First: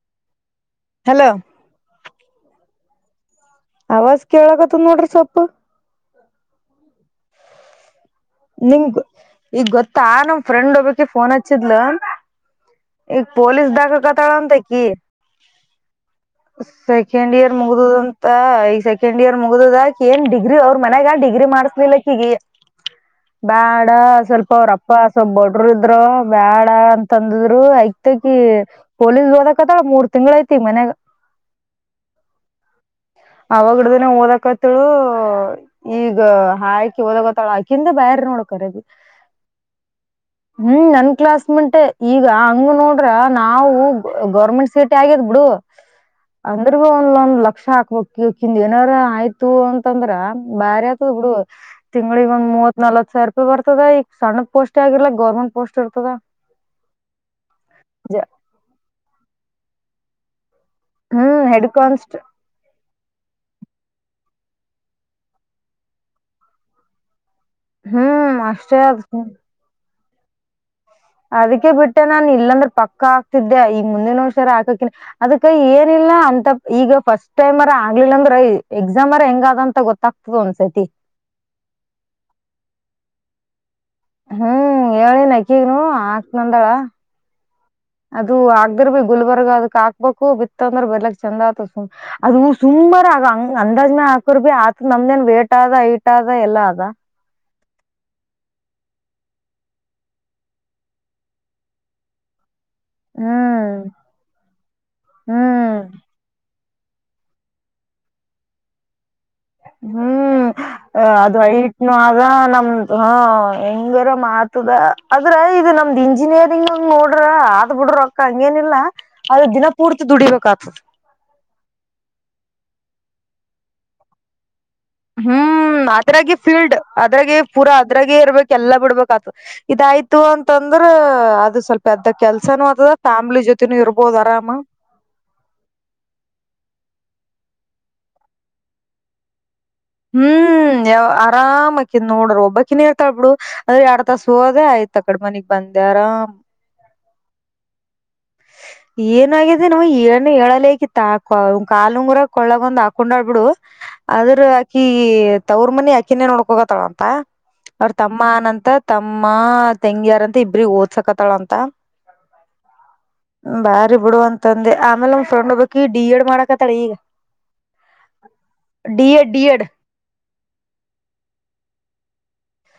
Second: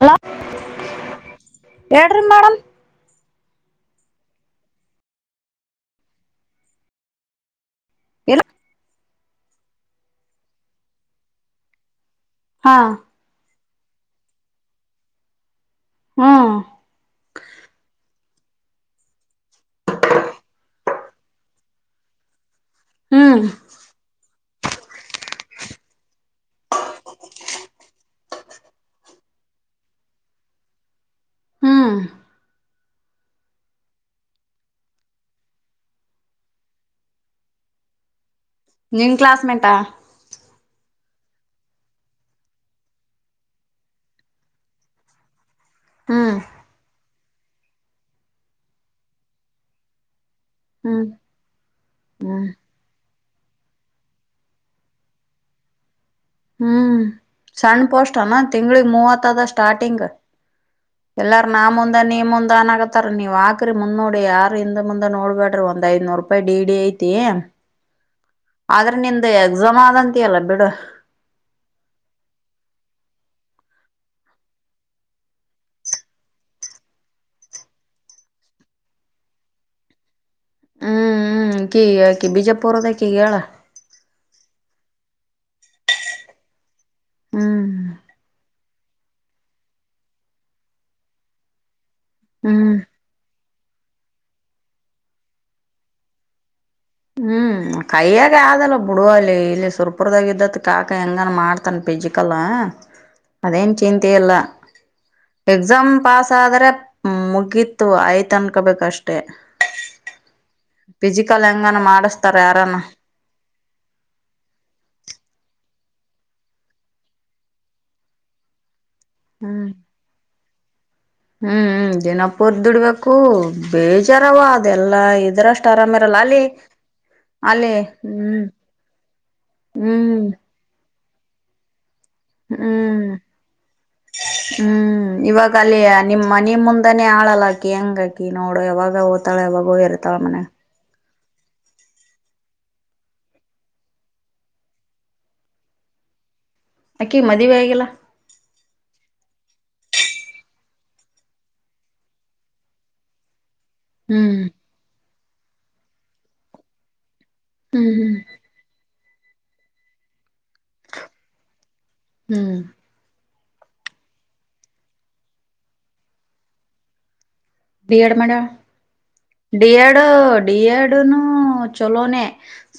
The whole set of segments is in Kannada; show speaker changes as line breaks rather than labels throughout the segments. ಹಲೋ
ಹಲೋ
ಹೇಳ್ರಿ ಮೇಡಮ್
ಅವಾಜ ಕೇಳಗತ್ತ ನೋಡ್ರಿ ಸೊಪ್ಪು
ಇಲ್ಲ
ನುಂಗ್ ಈಗ ಗೊತ್ತಾ ನಮ ಫ್ರೆಂಡ್ ಒಬ್ಬಕ್ಕಿ ಫೋನ್ ಹಚ್ಚಿದ್ಲ
ಹಾ
ಈ ಪೊಲೀಸ್ದಾಗ [inaudible]
ಹ್ಮ್
ಸೆಕೆಂಡ್ ಇಯರ್ ಮುಗದುದಂತ ಈಗ ಸೆಕೆಂಡ್ ಇಯರ್ ಮುಗುದದಾಕ ಏನ್ ಡಿಗ್ರಿ ಅವ್ರ ಮನ್ಯಾಗ ಡಿಗ್ರಿ ಮಾಡಿಸ್ಲಿಲ್ಲ ಹಾಕಿಕೆ
ಹ್ಮ್
ಬೇಡ ಸ್ವಲ್ಪ ಅವ್ರಪ್ಪ ಸ್ವ ಬಡರು ಇದ್ರ ಬ್ಯಾಡ ಅಂತಂದಿದ್ರು ಐಕ್ತಕಿ ಪೊಲೀಸ್ ಓದಕತ್ತಾಳ ಮೂರ್ ತಿಂಗಳ ಐತಿ ಮನ್ಗ
ಹ್ಮ್
ಅವಾಗಡ್ದನ ಓದಕತ್ತಳು ಈಗ ಹಾಕಿ ಓದಕತ್ತಾಳ ಆಕ ಬ ನೋ
ನಿನ್ ಕ್ಲಾಸ್ಮೇಟಾ
ಹ್ಮ್ ನ ಕ್ಲಾಸ್ ಮೆಂಟ್ ಈಗ ಹಂಗ ನೋಡ್ರ ನಾವು ಗೌರ್ಮೆಂಟ್ ಸೀಟ್ ಆಗಿದ್ ಬಿಡು
ಹ್ಮ್
ಅಂದ್ರ ಭವನ್ಲ್ಲಲ್ಲ ಲಕ್ಷ ಹಾಕ್ಬೇಕಕ್ ಕಿಿಂದ ಏನಾರ ಆಯ್ತು ಅಂತಂದ್ರ ಬಾರತ
ಹ್ಮ್
ಬಿಡುುವ ತಿಂಗಳಿಗೆಗ
ಹ್ಮ್
ಒಂದು ಮೂವತ್ ನಲ್ವತ್ ಸಾವರ ರೂಪಾಯಿ ಬರ್ದ ಈ ಸಣ್ಣ ಪೋಸ್ಟ್ ಆಗಿಿಲ್ಲ ಗವರ್ಮೆಂಟ್ ಪೋಸ್ಟ್ ಇರ್ತದ
ಹ್ಮ್ ಸಣ್ಣ ಪೋಷ್ಟನಾ ತಿಂಗಳಿಗೆ ಮೂವತ್ತ ಆದಷ್ಟ ಸ್ಟಾರಟಿಂಗ್
ಹ್ಮ್
ಎಲ್ಲಾರ ನಾ
ಹೆಡ್
ಮುಂದ
ಕಾನ್ಸ್ಟ್
ನೀ ಮುಂದ ಅನ್ಗತ್ತಾರ ನೀ ಆಕ್ರಿ ಮುಂದ್ ನೋಡಿ ಯಾರ ಅವ ಯಿಂದ ಮುಂದ ನೋಡ್ಬೇಡ್ರಿ ಒಂದ್ ಐ್ನೂರ್ ರೂಪಾಯಿ ಡಿ ಡಿ ಐತಿ
ಹ್ಮ್ ಅಷ್ಟೇ
ಆದ್ರೆ
ಅದ
ನಿಮ್ದು ಎಕ್ಸಾಮ್ ಆದಂತ ಅಲ್ಲ ಬಿಡು
ಅದಕ್ಕೆ ಬಿಟ್ಟೆ ನಾನ್ ಇಲ್ಲಂದ್ರ ಪಕ್ಕ ಆಗ್ತಿದ್ದೆ ಈಗ ಮುಂದಿನ ವರ್ಷರ ಹಾಕಕ ಅದಕೈ ಏನಿಲ್ಲ ಅಂತ ಈಗ ಫಸ್ಟ್ ಟೈಮ್ ಅರ ಆಗ್ಲಿಲ್ಲ ಅಂದ್ರ ಎಕ್ಸಾಮ್ರ ಹೆಂಗ ಅದ ಅಂತ ಗೊತ್ತಾಗ
ಹ್ಮ್ ಹ್ಮ್ ಬಿಜೆಪುರದೇಕ ಹೇಳಳ
ಹ್ಮ್ ಹೇಳಿ ನಕಿಗನು ಆಕ್ ನಂದಾಳ
ಹ್ಮ್
ಅದು ಆಗ್ದಿರ್ ಭ ಗುಲ್ಬರ್ಗ ಅದಕ್ ಹಾಕ್ಬೇಕು ಬಿತ್ತ ಅಂದ್ರ ಬರ್ಲಕ್ ಚಂದ ಆತ ಅದು
ಹ್ಮ್
ಸುಂಬರ ಅಂಗ ಅಂದಾಜ್ಮೇ ಹಾಕರ್ ಬಿ ಆತ ನಮ್ದೇನ್ ವೇಟ್ ಆದ ಐಟ್ ಆದದ ಎಲ್ಲ ಅದ
ಕೈಯ್ಯಾಗ ಆಗಲ್ಲ ಬಿಡುವಲ್ಲೆ ಇಲ್ಲಿ ಸುರ್ಪುರ್ದಾಗ ಇದ್ದತ್ ಕಾಕ ಹೆಂಗಾನ ಮಾಡ್ತಾನ ಪಿಜಿಕಲ್
ಹ್ಮ್
ಅದೇನ್ ಚಿಂತೆ ಇಲ್ಲ
ಹ್ಮ್
ಎಕ್ಸಾಮ್ ಪಾಸ್ ಆದ್ರೆ ಹ್ಮ್ ಮುಗಿತ್ತು ಆಯ್ತ ಅನ್ಕೋಬೇಕ ಅಷ್ಟು
ಹ್ಮ್
ಫಿಸಿಕಲ್ ಹೆಂಗನ
ಅದುಐಟ್ನು ಆದ
ಮಾಡಿಸ್ತಾರ
ಹ
ಯಾರನ
ನಮ್ದು ಹ ಹೆಂಗರ ಮಾತುದ ಆದದ್ರೆ ಇದು ನಮ ಒಂದ್ ಇಂಜಿನಿಯರಿಂಗ್ ನೋಡ್ರ ಆದ್ ಬಿಡ್ರ ಅಕ್ಕ ಹಂಗೇನಿಲ್ಲಾ ಆದ್ರೆ
ಹ್ಮ್
ದಿನ ಪೂರ್ತಿ ದುಡಿಬೇಕಾಗ್ತದೆ [inaudible]
ಹ್ಮ್ ದಿನಪುರ್ ದುಡ್ಬೇಕು ಬೇಜಾರಾವ
ಹ್ಮ್ ಅದ್ರಾಗೆ ಫೀಲ್ಡ್ ಅದ್ರಾಗೆ ಪೂರಾ
ಅಲ್ಲಿ
ಅದ್ರಾಗೇ
ಹ್ಮ್
ಇರ್ಬೇಕ ಎಲ್ಲಾ ಬಿಡ್ಬೇಕ ಆತ ಇದಾಯ್ತು
ಹ್ಮ್
ಅಂತಂದ್ರ ಅದು ಸ್ವಲ್ಪ ಅದ ಕೆಲ್ಸನೂ ಆತದ
ಹ್ಮ್
ಫ್ಯಾಮ್ಲಿ ಜೊತೆನೂ ಇರ್ಬೋದ್ ಆರಾಮ
ಹ್ಮ್ ಇವಾಗ ಅಲ್ಲಿ ನಿಮ್ ಮನ ಮುಂದಾನೇ ಹಾಳಲ್ಲ ಅಕಿ ಹೆಂಗ ಹಾಕಿ ನೋಡು ಯಾವಾಗ ಹಓತಾಳ ಯಾವಾಗ
ಹ್ಮ್ ಯವ್ವ ಆರಾಮಕಿನ್ ನೋಡ್ರ ಒಬ್ಬಕಿನ್ ನೀರ್ತಾಳ್ಬ ಬಿಡು ಅಂದ್ರೆ ಎರಡ್ ತಾಸ ಹೋದೆ ಆಯ್ತ ಆ ಕಡ ಮನಿಗ್ ಬಂದೆ ಆರಾಮ್
ಹಕ್ಕಿ ಮದ ವಗಲ್ಲ
ಏನಾಗಿದೆ ನಾ ಏನ್ ಹೇಳಲಕಿ ಕಾಲುಂಗರ ಕೊಳ್ಳಗೊಂದ್ ಹಾಕೊಂಡ ಆಡ್ಬಿಡು.
ಹ್ಮ್
ಆದ್ರು ಹಾಕಿ ತವ್ರ ಮನಿ ಆಕಿನೇ ನೋಡ್ಕ ಹೋಗತಳ ಅಂತ. ಅವ್ರ
ಹ್ಮ್ ಹ್ಮ್
ತಮ್ಮ ಅನಂತ ತಮ್ಮ ತಂಗಿರ ಮ ಇಬ್ರ ಓದ್ಸಕತ್ತಾಳ ಅಂತ.
ಹ್ಮ್
ಬಾರಿ ಬಿಡು ಅಂತಂದೆ ಆಮೇಲೆ ಒಮ್ ಫ್ರೆಂಡ್ ಹೋಗಬಕಿ ಡಿ ಎಡ್ ಮಾಡಕತ್ತಾಳ ಈಗ.
ಡಿ ಎಡ್ ಮಾಡ್ಯಾ ಡಿ ಎಡ್ ಡಿ ಎಡ್ನು ಚಲೋನನೆ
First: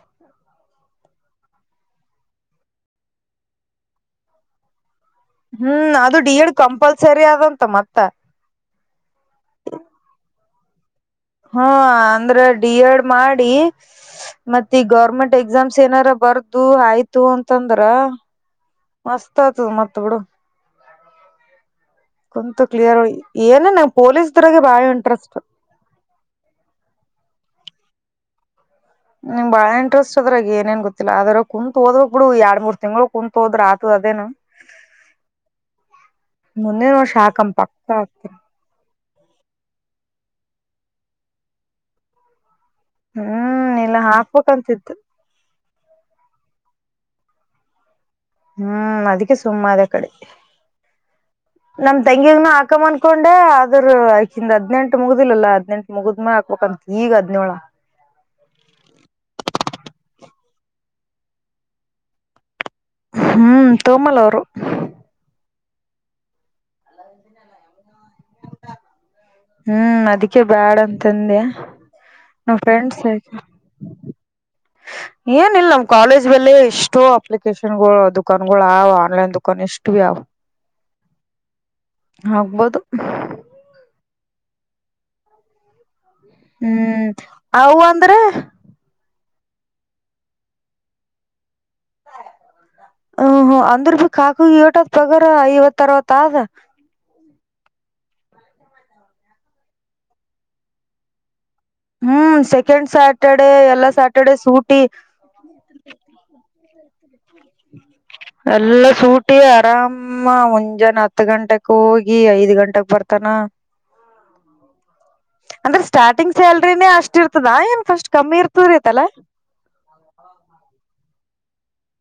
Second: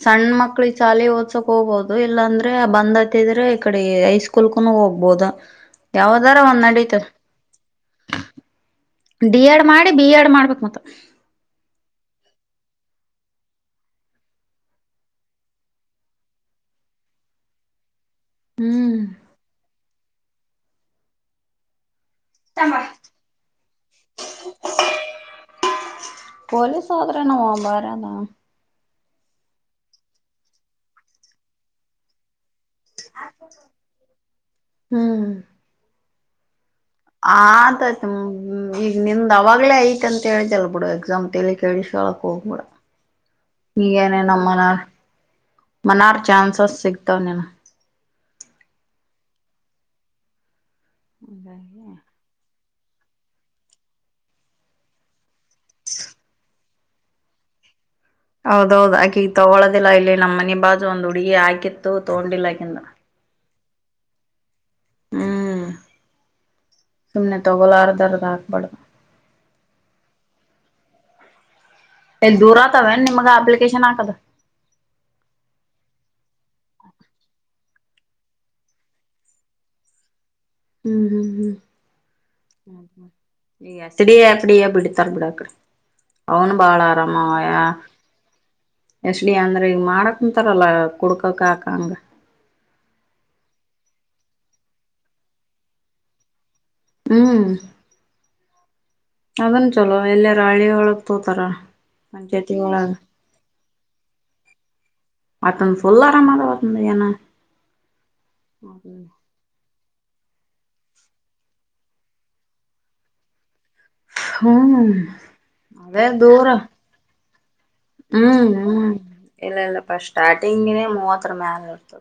ಸಣ್ಣ ಮಕ್ಳ ಚಾಲೆ ಓದಸಕ್ ಹೋಗ್ಬಹುದು ಇಲ್ಲಾ ಅಂದ್ರೆ ಬಂದ್ತಿದ್ರೆ ಈ ಕಡೆ ಹೈಸ್ಕೂಲ್ ಕುನು ಹೋಗಬಹುದು.
ಹ್ಮ್ ಅದು ಡಿ ಎಡ್ ಕಂಪಲ್ಸರಿ ಆದಂತ ಮತ್ತ
ಬಿ ಎಡ್ ಮಾಡಿ ಬಿ ಎಡ್ ಮಾಡ್ಬೇಕು ಮತ್ತ
ಹಾ ಅಂದ್ರ ಡಿ ಎಡ್ ಮಾಡಿ ಮತೆ ಈಗ ಗೌರ್ಮೆಂಟ್ ಎಕ್ಸಾಮ್ಸ್ ಏನಾರ ಬರ್ದು ಆಯ್ತು ಅಂತಂದ್ರ.
ಹ್ಮ್
ಮಸ್ತ ಅದು ಮಾ ಬಿಡು ಕುಂತು ಕ್ಲಿಯರ್ ಏನ ನ ಪೊಲೀಸ್ ದ್ರಗೆ ಬಾಳ ಇಂಟ್ರೆಸ್ಟ್
ಹಾ
ನಿ ಬಾಳ ಇಂಟ್ರೆಸ್ಟ್ ಅದ್ರಾಗ ಏನೇನ್ ಗೊತ್ತಿಲ್ಲ ಅದ್ರಾಗ ಕುಂತತ್ ಹೋದೋಗ್ ಬಿಡು, ಎರಡ್ ಮೂರ್ ತಿಂಗಳ ಕುಂತ್ ಹೋದ್ರೆ ಆಯ್ತು ಅದೇನು? ಮುಂದಿನ ವರ್ಷ ಹಾಕಂ ಪಕ್ಕ
ಆತಾಹಯ್ತು
ಹಾಕ್ತೀನಿ
ಈಗ ನಿಂದ ಅವಾಗ್ಲೇ ಐತ್ ಅಂತ ಹೇಳಿದಲ್ಲ ಬಿಡು ಎಕ್ಸಾಮ್ ತಲಿ ಕೇಳಿಸಿಕೋಳೋಕೆ ಹೋಗಬೇಡ.
ಹ್ಮ್ ಇಲ್ಲ
ಈಗೇನೇ ನ ಮನಾರ್
ಹಾಕ್ಬೇಕಂತಿತ್ತು
ಮನಾರ್ ಚಾನ್ಸಸ್ ಸಿಗ್ತಾವನೇನು
ಹ್ಮ್ ಅದಕ್ಕೆ ಸುಮ್ಮ ಅದ ಕಡೆ ನಮ ತಂಗಾಗನು ಆ ಮಂದಕೊಂಡೆ ಆದದ್ರ ಆಕಿಂದ ಹಾದಿನೆಂಟು ಮುಗ್ದಿಲ್ಲಲ್ಲಾ ಹದ್ನೆಂಟ್ ಮುಗಿದ್ಮೇ ಹಾಕ್ಬೇಕಕ್ಂತ ಈಗ ಹದ್ನೋಳ.
ಹೌದೌದು, ಆಕೆ ಈಗ ತಗೊಳೋದಿಲ್ಲ ಇಲ್ಲಿ ನಮ್ ಮನೆ ಬಾಜು ಒಂದು ಹುಡುಗಿ ಹಾಕಿತ್ತು ತಗೊಂಡಿಲ್ಲಹಾಕಿದು.
ಹ್ಮ್ ತೋಮಲೋರು
ಹ್ಮ್ ಸುಮ್ನೆ ತಗೋಲಾರ್ದರ ಆಕ್ಬಡ್
ಬ್ಯಾದಂತಂದೆ
ದೂರ
ನಮ್ ಫ್ರೆಂಡ್ಸ್
ಆತಾವೇನ್
ಏ
ನಿಮ್ಗ ಅಪ್ಲಿಕೇಶನ್ ಹಾಕದು
ಏನಿಲ್ಲ ನಮ್ ಕಾಲೇಜ್ ಮೇಲೆ ಎಷ್ಟು ಅಪ್ಲಿಕೇಶನ್ಗಳು ದುಕಾನ್ಗಳು ಅವ ಆನ್ಲೈನ್ ದುಕಾನ್ ಎಷ್ಟು ಬಿ ಅವ
ಹ್ಮ್ ಹ್ಮ್
ಆಗ್ಬೋದು
ಹ್ಮ್ ಅತಡಿ ಡಿಯ [unintelligible] [inaudible] ಬಿಡ್ತಾರ್ ಬಿಡಾಕಡೆ
ಹ್ಮ್ ಅವು ಅಂದ್ರೆ
ಇ ಅಂದ್ರೆ ಈಗ ಮಾಡಕ್ಂತಾರಲ್ಲ ಕುಡ್ಕಕ್ ಆಕಂಗ
ಹು ಹು ಅಂದ್ರ ಭ ಕಾಕ ಏಟದ ಪಗಾರ ಐವತ್ತರವತ್ತಾದ
ಹ್ಮ್ ಅದನ್ ಚಲೋ ಇಲ್ಯಾರ ಹಳ್ಳಿ ಯೊಳಗ್ ಕೂತರ
ಹ್ಮ್ ಸೆಕೆಂಡ್ ಸ್ಯಾಟರ್ಡೆ ಎಲ್ಲಾ ಸ್ಯಾಟರ್ಡೆ ಸೂಟಿ
ಯಾನ
ಎಲ್ಲ ಸೂಟಿ ಆರಾಮ ಮುಂಜಾನೆ ಹತ್ತು ಗಂಟೆಕ್ ಹೋಗಿ ಐದ್ ಗಂಟಕ್ ಬರ್ತಾನ
ಹ್ಮ್
ಅಂದ್ರೆ
ಅದೇ
ಸ್ಟಾರ್ಟಿಂಗ್
ದೂರ
ಸ್ಯಾಲ್ರಿನೇ ಅಷ್ಟಿರ್ತ
ಹ್ಮ್ ಹ್ಮ್ ಇಲ್ಲ ಇಲ್ಲಪ್ಪ ಸ್ಟಾರ್ಟಿಂಗಿನ ಮೂವತ್ತರ ಮ್ಯಾಲ ತ್ತ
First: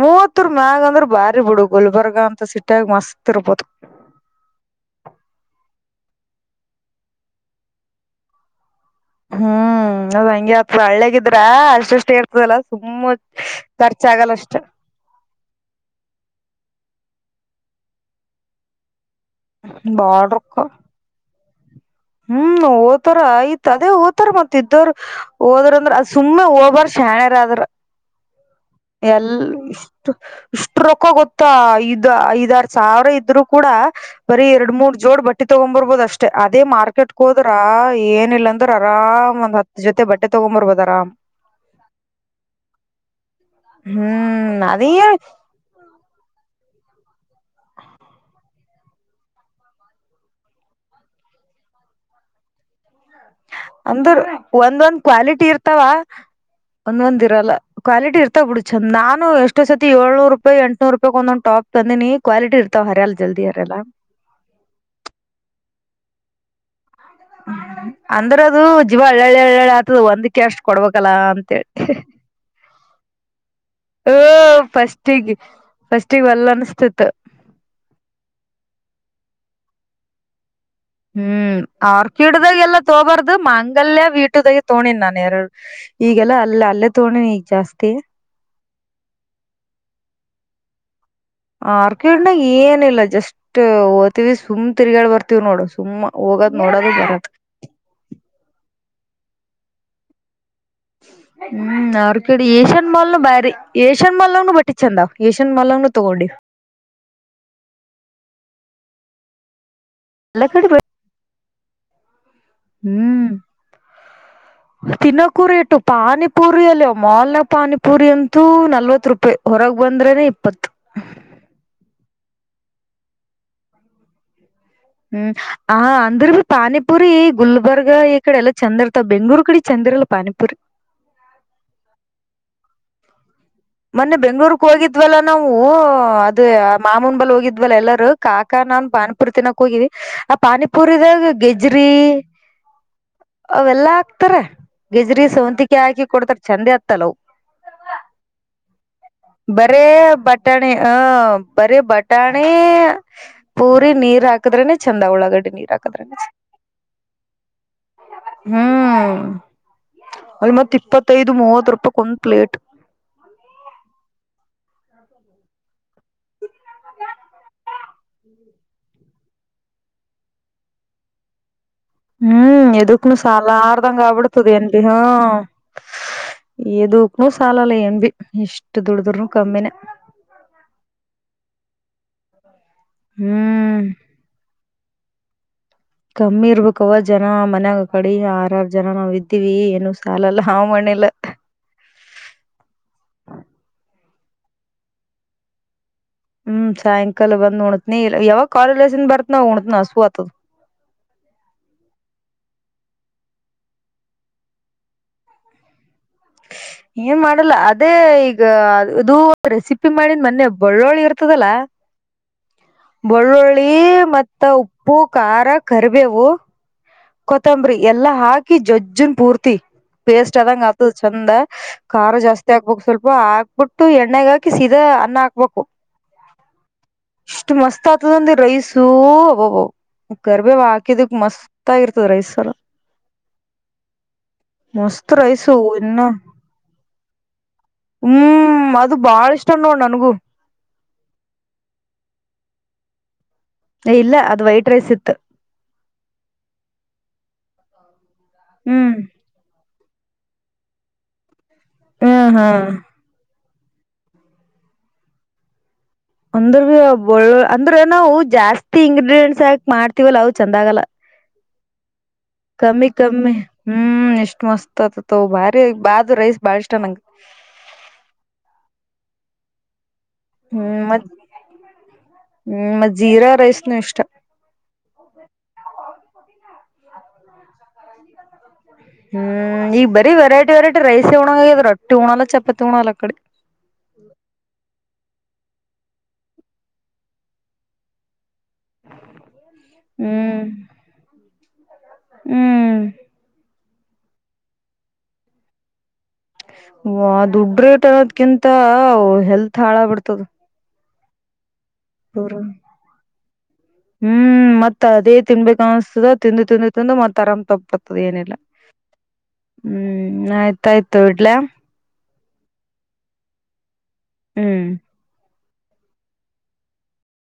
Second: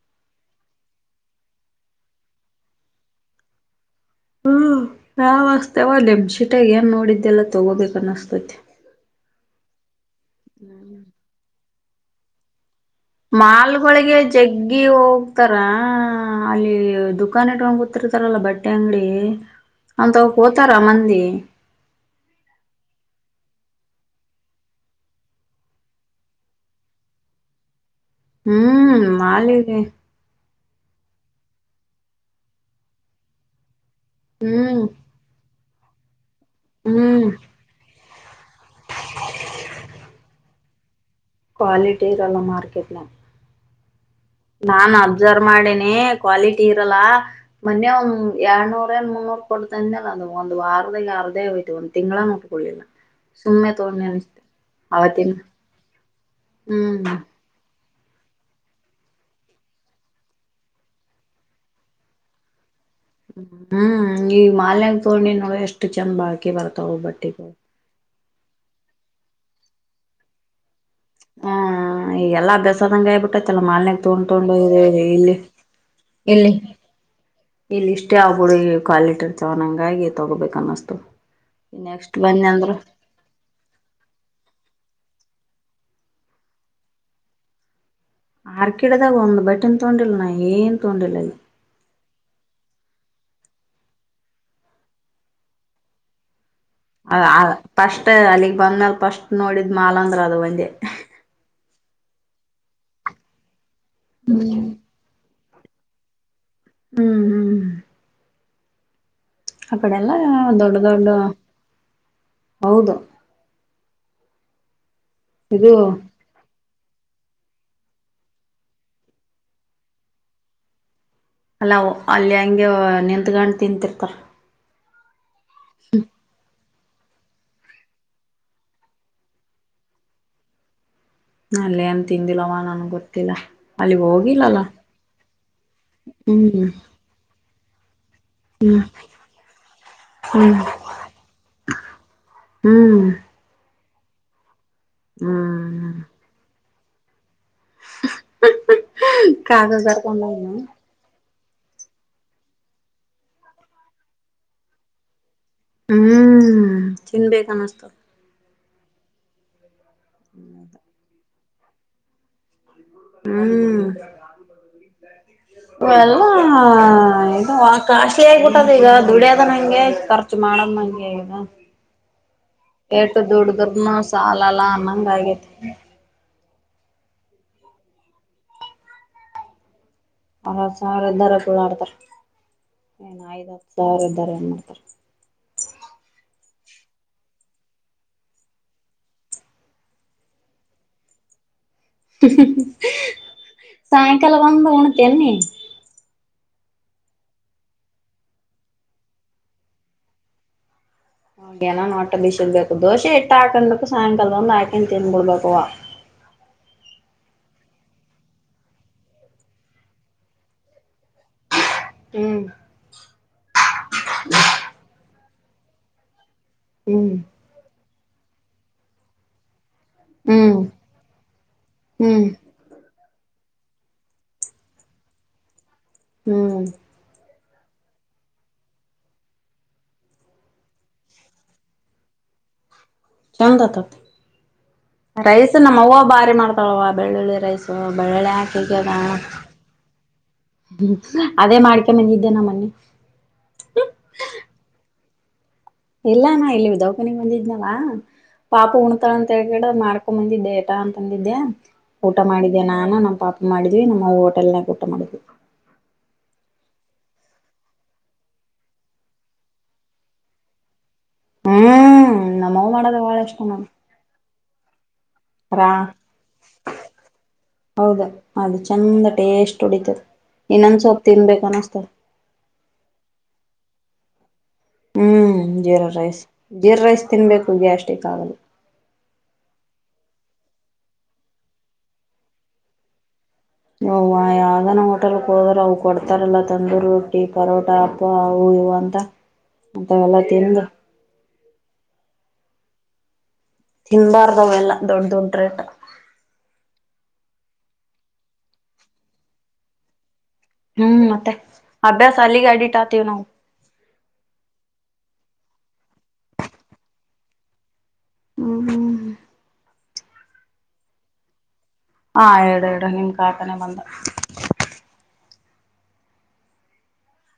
ಮೂವತ್ತುರ್ಮ್ಯಾಗ ಅಂದ್ರ ಬಾರಿ ಬಿಡು ಗುಲ್ಬರ್ಗ ಅಂತ ಸಿಟ್ಯಾಗ ಮಸ್ತಿರ್ರ್ಬೋದು
ಹ್ಮ ನಾವಸ್ತವ ನೆಮ್ಮ ಶೀಟಾಗಿ ಏನ್ ನೋಡಿದ್ದೆಲ್ಲ ತಗೋಬೇಕ ಅನ್ನಸ್ತತಿ
ಹ್ಮ್ ಹ್ ಹಂಗೆ ಅತ್ರ ಹಳ್ಳೇಗಿದ್ರ ಅ ಎಷ್ಟೇರ್ತದಲ್ಲಾ
ಮಾಲ್ಗಳಿಗೆ ಜಗ್ಗಿ ಹೋಗ್ತಾರಾ ಅಲ್ಲಿ ದುಕಾನ್ ಇಟ್ಕಂಕುತಿರ್ತಾರಲ್ಲ ಬಟ್ಟೆ ಅಂಗ್ಡಿ
ಬಾಳ್
ಅಂತವ್ಕ್
ರೊಕ್ಕ
ಹೋತಾರ ಮಂದಿ
ಹ್ಮ್ ಓತಾರ ಆಯ್ತ್ ಅದೇ ಓತರ ಮತ್ ಇದ್ದೋರು ಓದ್ರಂದ್ರ ಅ ಸುಮ್ಮನೆ ಓಬಾರ ಶ್ಯಣ್ಯಾರಾದ್ರ
ಹ್ಮ್
ಎಲ್
ಮಾಲಿಗೆ
ಇಷ್ಟು ಇಷ್ಟು ರೊಕ್ಕ ಗೊತ್ತು ಮ ಇದು ಐದಾರು ಸಾವಿರ ಇದ್ರು ಕೂಡ ಬರಿೀ ಎರಡ್
ಹ್ಮ್
ಮೂರ್ ಜೋಡ್ ಬಟ್ಟಿ ತೊಗೊಂಬರ್ ದ ಅಷ್ಟೇ ಅದೇ ಮಾಡ
ಹ್ಮ್
ಕಟ್ಕೋದ್ರಾ ಏನ್ ನಲ್ಲ ರ ಆರಾಮ್ ಒಂದ ಹತ್ ಜೊತೆ ಬಟ್ಟೆ ತಗೊಂಬರ್ಬದ್ ದರಾಮ
ಕ್ವಾಲಿಟಿ ಇರಲ್ಲ ಮಾರ್ಕೆಟ್ ನ
ಹ್ಮ್
ನಾ
ಅದೇ
ಅಬ್ಸರ್ವ್ ಮಾಡೇನಿ ಕ್ವಾಲಿಟಿ ಇರಲ್ಲಾ ಮನ್ನೆ ಒಂದ್ ಎರಡ್ನೂರಿಂದ್ ಮುನ್ನೂರ್ ಕೊಡ್ತಂದ್ನೇಲ್ಲದು ಒಂದ್ವಾರ್ದಾಗ್ ವಾರದಾಗ ಆರ್ದೆ ಓಯ್ತು ಒಂತಿಂಗ್ಳ ಉಟ್ಕೊಳಿಲ್ಲ
ಅಂದ್ರ ಒಂದೊಂದ್ ಕ್ವಾಲಿಟಿ ಇರ್ತಾವ
ಹ್ಮ್
ಒಂದೊಂದ್ ಇರಲ್ಲ. ಕ್ವಲಿಟಿ ಇರ್ತವ್ ಬಿದು ಚಂದ, ನಾನು ಎಷ್ಟೋ ಸತಿ ಏಳ್ನೂರು ರೂಪಾಯ್ ಎಂಟ್ನೂರ್ ರೂಪಾಯ್ ಒಂದೊಂದು ಟಪ್ ತಂದಿನಿ ಕ್ವಲಿಟಿ ಇರ್
ಹ್ಮ್ ಈಗ್ ಮಾಲ್ಯಾಗ್ ತೊಂಗ್ಡಿನ ಎಷ್ಟ ಚಂದ್ ಬಾಳ್ ಕೆ ಬರ್ ತಾವು ಬಟ್ಟೆ ಕೊ.
ಅಂದ್ರ ಅದು ಜೀವ ಹಳ್ಳಳ್ಳಿ ಹಳ್ಳಳ್ಳಿ ಆತದ ಒಂದಕ್ಕೆ ಅಷ್ಟ
ಹಾ ಈ ಎಲ್ಲಾ ಅಭ್ಯಾಸದಂಗ ಆಯ್ಬಿಟ್ಟೈತಲ್ಲ ಮಾಲ್ನ್ಯಾಗ
ಓ
ತೊಗೊಂಡ್ ತೊಂಡು ಇ
ಫಸ್ಟಿಗೆ
ಇಲ್ಲಿ
ಫಸ್ಟಿಗೆ ಒಲ್
ಎಲ್ಲಿ
ಅನ್ಸ್ತಿತ್ತು
ಇಲ್ಲಿ ಇಷ್ಟೇ ಆಬಿಡು ಈ ಕ್ವಾಲಿಟಿರ್ತವ ಅಂಗಾಗಿ. ತಗೋಬೇಕ್ ಅನ್ಸ್
ಹ್ಮ್ ಆರ್ಕಿಡ್ದಾಗ್ ಎಲ್ಲಾ ತೋಬಾರ್ದು ಮಾಂಗಲ್ಯ ವೀಟದಾಗ ತಗೊಂಡಿನ್ ನಾನು ನೆರಳ್ ಈಗೆಲ್ಲ ಅಲ್ಲ ಅಲ್ಲೇ ತಗೊಂಡಿನಿ ಈಗ್ ಜಾಸ್ತಿ.
ಆರ್ಕಿಡ್ದಾಗ ಒನ್ ಬಟೆನ್ ತಗೊಂಡಿಲ್ಲ ನಾ ಏನ್ ತಗೊಂಡಿಲ್ಲ. ಅಲ್ಲಿ
ಆರ್ಕಿಡ್ನಾಗ ಏನಿಲ್ಲ ಜಸ್ಟ್ ಓತೀವಿ ಸುಮ್ ತಿರ್ಗಾಡ್ ಬರ್ತಿವ್ ನೋಡು ಸುಮ್ಮ್ ಹೋಗದ್
ಅ ಅವ್ ಪಸ್ಟ್ ಅಲ್ಲಿಗ್ ಬಂದ್ಮೇಲ್ ಫಸ್ಟ್ ನೋಡಿದ್ ಮಾಲ್ ಅಂದ್ರ ಅದ್ವಂದೆ.
[unintelligible] ಹ್ಮ್ ಆರ್ಕೆಡ್ ಏಷ್ಯನ್ ಮಾಲ್ಲು ಭಾರಿ. ಏಷಿಯನ್ ಮಾಲ್ನಾವು ಬಟ್ಟೆ ಚಂದ್ ಅದಾವ್ ಏಶ್ ಏನ್ ಮಲ್ಗ್ನು ತಗೊಂಡಿ.
ಹ್ಮ್ ಹ್ಮ್ ಆ ಕಡೆ ಎಲ್ಲಾ
ಎಲ್ಲ ಕಡೆ
ದೊಡ್ ದೊಡ್.
ಹ್ಮ್ ತಿನಕ್ಕೂ
ಇದು
ರೆಟು ಪಾನಿಪೂರಿ ಅಲ್ಲ ಅಬ್ ಮಾಲ್ನಗ್ ಪಾನಿಪುರಿ ಅಂತೂ ನಲ್ವತೃಪಾಯಿ ಹೊರಗ್ಬಂದ್ರನೆ ಇಪ್ಪತ್ತು
ಅಲ್ನಾವು ಅಲ್ಯಾಂಗ್ಯೊ ನಿಂತ್ಕಂಡ್ ತಿಂತಿರ್ತಾರ್.
ಹ್ಮ್ ಹಾ ಹಾ ಅಂದ್ರ್ ಬಿ ಪಾನಿ ಪುರಿ ಗುಲ್ಬರ್ಗ ಈ ಕಡೆ ಎಲ್ಲ ಚಂದ್ ಇರ್ತಾವ್ ಬೆಂಗ್ಳೂರ್ ಕಡೆ ಚಂದ್ ಇರಲ್ಲ ಪಾನಿಪುರಿ.
ಅಲ್ಲ ಏನ್ ತಿಂದಿಲ್ಲವ ನನ್ಗ್ ಗೊತ್ತಿಲ್ಲ. ಅಲ್ಲಿ
ಮೊನ್ನೆ
ಹೋಗಿಲ್ಲಲ್ಲ
ಬೆಂಗ್ಳೂರ್ಕ್ ಹೋಗಿದ್ವಲ್ಲ ನಾವು ಅದ್
ಹ್ಮ್
ಮಾಮೂನ್ ಬಲ್ ಹೋಗಿದ್ ವಲ್ ಎಲ್ಲರೂ. ಕಾಕ ನಾನ್ ಪಾನಿಪುರಿ ತಿನ್ನಕ್ ಹೋಗಿವಿ ಆ
ಹ್ಮ್
ಪಾನಿಪುರಿದಾಗ ಗೆಜ್ರಿ
ಹ್ಮ್
ಅವೆಲ್ಲಾ ಉತ್ತರ ಗೆಜ್ರಿ ಸವಂತಿಕಿ
ಹ್ಮ್
ಹಾಕಿ ಕೊಡ್ತಾರೆ ಚಂದೆತ ತಲೋವ್
[unintelligible] ಕಾಗ
ಬರೇ
ಕರ್ಕೊಂಡ
ಬಟಾಣೆ ಹ. ಬರೀ ಬಟಾಣಿ ಪೂರಿ ನೀರ್ ಹಾಕದ್ರನೆ ಚಂದ ಒಳಗಡೆ.
ಹ್ಮ್ ತಿನ್ಬೇಕ ಅನ್ನಸ್ತ.
ಹ್ಮ್. ಅಲ್ ಮತ್ ಇಪ್ಪತ್ತೈದು ಮೂವತ್ತು. ರೂಪಕ್ ಒಂದು ಪ್ಲೇಟ್
ಹ್ಮ್ ಎಲ್ಲ ಹಾದು [unintelligible] ಕಾಶಿ ಆಗಿಬಿಟ್ಟದ ಈಗ ದುಡಿಯದ ಹಂಗೆ ಖರ್ಚು ಮಾಡದ್ ನಂಗೆ ಈಗ
ಹ್ಮ್ ಎದುಕ್ಕನ
ಎಟ್ಟು
ಸಾಲ ಆರ್್ದಂ
ದುಡ್ದರ್ನು
ಕ ಆಬಡ್ತದೆ
ಸಾಲಲ್ಲ
ಎನ್ ಬಿ ಹ
ಅನ್ನಂಗ ಆಗೇತಿ
ದಕ್ನು ಸಾಲಲ್ಲ ಏನ್ [unintelligible] ಭ ಇಷ್ಟು ದುಡ್ದರ್ನು ಕಮ್ಮಿನೇ
ಅವರ ಸ್ರ ಇದ್ದಾರ ಕಳ್ಳ ಆಡ್ [unintelligible] ಏನ್ ಐದ್ ಹತ್ತು
ಹ್ಮ್
ಸಾವಿರ ಇದ್ದಾರ ಏನ್ ಮಾಡ್ತಾರ ಹ [unintelligible]
ಕಮ್ಮಿ ಇರ್ಬೇಕ ಅವವ ಜನ ಮನ್ಯಾಗ ಕಡಿ ಆರ ಆರ್ ಜನ ನಾವ್ ಇದ್ದೀವಿ ಏನು ಸಾಲಲ್ಲ ಹ್ ಮಣಲ
[unintelligible] ಲ್ಲ ಒ್ಂದ ಉಣತ ಅಿ
ಹ್ಮ್ ಸಾಯಂಕಾಲ ಬಂದ್ ಉಣತ್ನಿ ಇ ಯಾವಾಗ ಕಾಲಜಸನ್ ಬರ್ತ್ನಾವ ಉಣತ್ನ ಹಸು ಆತದ
ಹ ನ ನೋಟ ಭಿ ಸಗ ದೋಸೆ ಇಟ್ಟು ಹಾಕು ಸಾಯಂಕಾಲದ ಒಂದಂದು ಹಾಕಿ ತಿನ್ಬಿಡ್ಬೇಕುುವ
ನ್ ಮಾಡಲ್ಲ ಅದೇ ಈಗ ಇದು ರೆಸಿಪಿ ಮಾಡಿದ ಮೊನ್ನೆ ಬಳ್ಳೋಳ್ಳಿ ಇರ್ತದಲ್ಲಾ
ಹ್ಮ್
ಬೆಳ್ಳುಳ್ಳಿ ಮತ್ತ ಉಪ್ಪು ಖಾರ ಕರಿಬೇವು
ಹ್ಮ್
ಕೊತ್ತಂಬರಿ ಎಲ್ಲಾ ಹಾಕಿ ಜಜ್ಜನ್ ಪೂರ್ತಿ ಪೇಸ್ಟ್
ಹ್ಮ್
ಅದಂಗ ಆತದ ಚಂದ ಖಾರ
ಹ್ಮ್
ಜಾಸ್ತಿ ಆಗ್ಬೇಕಕ್ ಸ್ವಲ್ಪ ಹಾಕ್ಬಿಟ್ಟು ಎಣ್ಣಗೆ ಹಾಕಿ ಸೀದಾ ಅನ್ನ ಹಾಕ್ಬೇಕು
ಹ್ಮ್
ಇಷ್ಟು ಮಸ್ತ್ ಆತದ ಅಂದ ರೈಸೂ ಅಬಬ ಗರ್ಬೆ ಹಾಕಿದಕ್ ಮಸ್ತ್ ತ್ತಾಗಿರ್ತದೆ ರೈಸರು [unintelligible]
ಚಂದ ಆತತಿ
ಮಸ್ತ್ ರೈಸು
ರೈಸ್ ನಮ್ಮವ
ಇನ್ನ
ಭಾರಿ ಮಾಡ್ತಾಳವ ಬೆಳ್ಳುಳ್ಳಿ ರೈಸ ಬೆಳ್ಳುಳ್ಳಿ
ಹ್ಮ್
ಹಾಕಗದ
ಅದು
[unintelligible]
ಬಾಳ ಇಷ್ಟ ನೋಡ್ ನನ್ಗೂ
ಹ್ಮ ಅದೇ ಮಾಡ್ಕೋಬಂದಿದು ನ ಮನ್ನಿ
ಇಲ್ಲ ಅದು ವೈಟ್ ರೈಸ್ ಇತ್ತು
ಇಲ್ಲಾನಾ ಇಲ್ಲಿ ಉ ದೌಕನಿಗ್ ಬಂದಿದ್ನವ ಪಾಪ
ಹ್ಮ್
ಉಣ್ತಾ ಅಂತ ಹೇಳ್ಕಡ ಮ ಮಾಡ್ಕ ಹಾಕೊಂಬಂದಿದ್ದೆ ಏಟ ಅಂತ ಅಂದಿದ್ದೆ. ಊಟ
ಹ್ಮ್ ಹಾ
ಮಾಡಿದ್ದೇ ನಾನ ನಮ್ಮ ಪಾಪ ಮಾಡಿದ್ವಿ ನಮ್ಮ ಹೋಟೆಲ್ನ ಊಟ ಮಾಡಿದ್ವಿ.
ಅಂದ್ರ ಬಳ್ಳು ಅಂದ್ರೆ ನಾವು ಜಾಸ್ತಿ ಇಂಗ್ರಿಡಿಯೆಂಟ್ಸ್ ಯಾಕ ಮಾಡ್ತಿವಲ್ಲ ಅವು ಚಂದ ಆಗಲ್ಲ.
ಹ್ಮ್ ನಮ್ಮವು
ಕಮ್ಮಿ
ಮಾಡೋದ ಬಾಳ
ಕಮ್ಮಿ
ಇಷ್ಟ ನಮ್
ಹ್ಮ್ ಎಷ್ಟ್ ಮಸ್ತ್ ಆತತ್ ಭಾರಿ
ರಾ
ಬಾದ ರೈಸ್ ಬಾಳ ಇಷ್ಟ ನಂಗ
ತುಡಿತ
ಹ್ಮ್ ಮತ್ತ ಹ್ಮ್ ಮತ್ತ ಜೀರಾ ರೈಸ್ ನೆಸ್ಟ್
ಹ್ಮ್ ಜೀರಾ ರೈಸ್ ಜೀರ್ ರೈಸ್ ತಿನ್ಬೇಕು ಗ್ಯಾಸ್ಕ್ ಆಗಲ್ಲ
ಹ್ಮ್ ಈಗ ಬರಿ ವರೈಟಿ ವೆರೈಟಿ ರೈಸ ಉಣಂಗಗಿದ್ರರು ರಟ್ಟಿ ಉಣಲ್ಲ ಚಪಾತಿ ಉಣಲ್ಲ ಆ ಕಡೆ
ಹಓ್ ಯಾವ್ದ ನ ಹೋಟೆಲ್ ಹೋದರು ಅವ ಕೊಡ್ತಾರಲ್ಲ ತಂದರು ರೊಟ್ಟಿ ಪರೋಟಾ ಹಪ್ಪಲ ಅ ಇವು ಅಂತ ಅಂತವೆೆಲ್ಲಾ
ಹ್ಮ್
ತಿಂದು
ಹ್ಮ್
ತಿನ್ಬಾರ್ದ್ಲ್ಲಾ ದೊಡ್ಡ ದದುಟ್ರೆಟ
ವ ದುಡ್ಡ ರೇಟ್ ಅರೋದ್ಕಿಂತ ಹೆಲ್ತ್ ಹಾಳ ಬಿಡ್ತದ
ಹ್ಮ್ ಮತ್ತೆ ಅಭ್ಯಾಸ ಅಲ್ಲಿಗೆ ಅಡಿಟ್ ಆಗ್ತೀವಿ ನಾವು
ಹ್ಮ್ ಮತ್ ಅದೇ ತಿನ್ಬೇಕು ಅನ್ಸ್ತದ ತಿಂದು ತಿಂದು ತಿಂದು ಮತ್ತ ಆರಾಮ್ ತಪ್ಪ ಬರ್ತದ ಏನಿಲ್ಲ
ಹ್ಮ್ ಹ್ಮ್
ಹ್ಮ್ ಆಯ್ತಾಯ್ತು ಇಡ್ಲೆ
ಹಾ ಎಡು ಎಡು ನಿಮ್ ಕಾತಾನೆ ಬಂದ
ಹ್ಮ್